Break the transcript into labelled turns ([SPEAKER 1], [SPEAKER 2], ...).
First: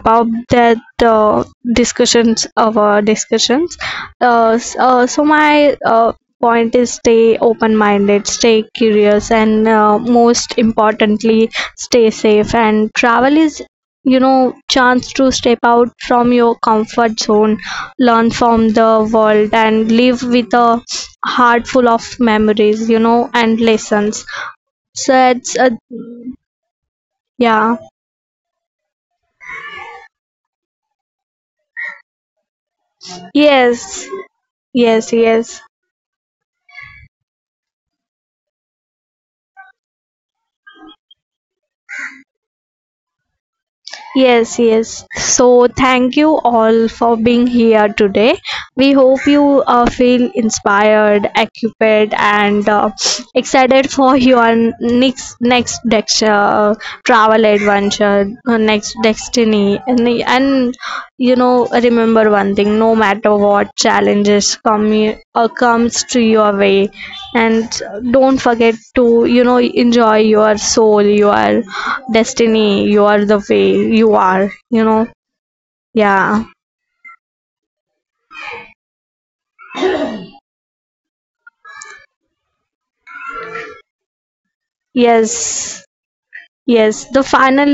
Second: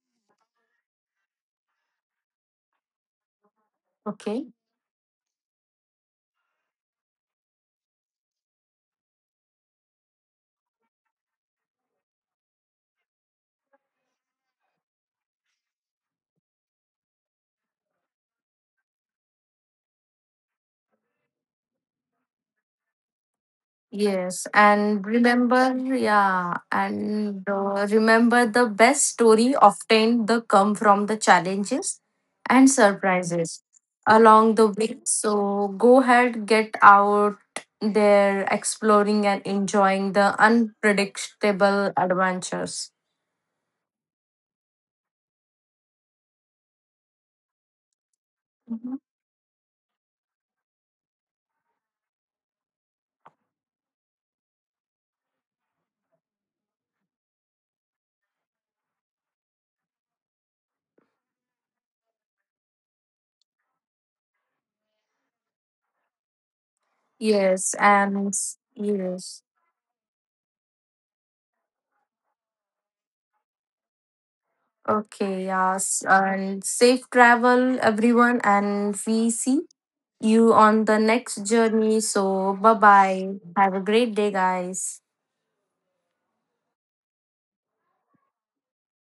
[SPEAKER 1] up that discussions of our discussions.
[SPEAKER 2] Okay.
[SPEAKER 1] S- so my point is stay open-minded, stay curious, and, most importantly, stay safe. And travel is, chance to step out from your comfort zone, learn from the world, and live with a heart full of memories and lessons.
[SPEAKER 2] Yes. And
[SPEAKER 1] So it's a.
[SPEAKER 2] remember, yeah, and
[SPEAKER 1] Yeah.
[SPEAKER 2] remember the best story often the come from the challenges and surprises
[SPEAKER 1] Yes,
[SPEAKER 2] along the
[SPEAKER 1] yes,
[SPEAKER 2] way.
[SPEAKER 1] yes,
[SPEAKER 2] So go ahead, get out there exploring and enjoying the unpredictable adventures.
[SPEAKER 1] yes, yes. So, thank you all for being here today. We hope
[SPEAKER 2] Mhm.
[SPEAKER 1] you feel inspired, occupied, and, excited for your next lecture, travel adventure, next destiny, and you know, remember one thing. No matter what challenges comes to your way, and
[SPEAKER 2] Yes,
[SPEAKER 1] don't forget to,
[SPEAKER 2] yes.
[SPEAKER 1] enjoy your soul, your destiny, you are the way you are, you know.
[SPEAKER 2] Okay, yes.
[SPEAKER 1] Yeah.
[SPEAKER 2] And safe travel, everyone, and we see you on the next journey. So, bye bye. Have a great day, guys.
[SPEAKER 1] Yes. Yes. The final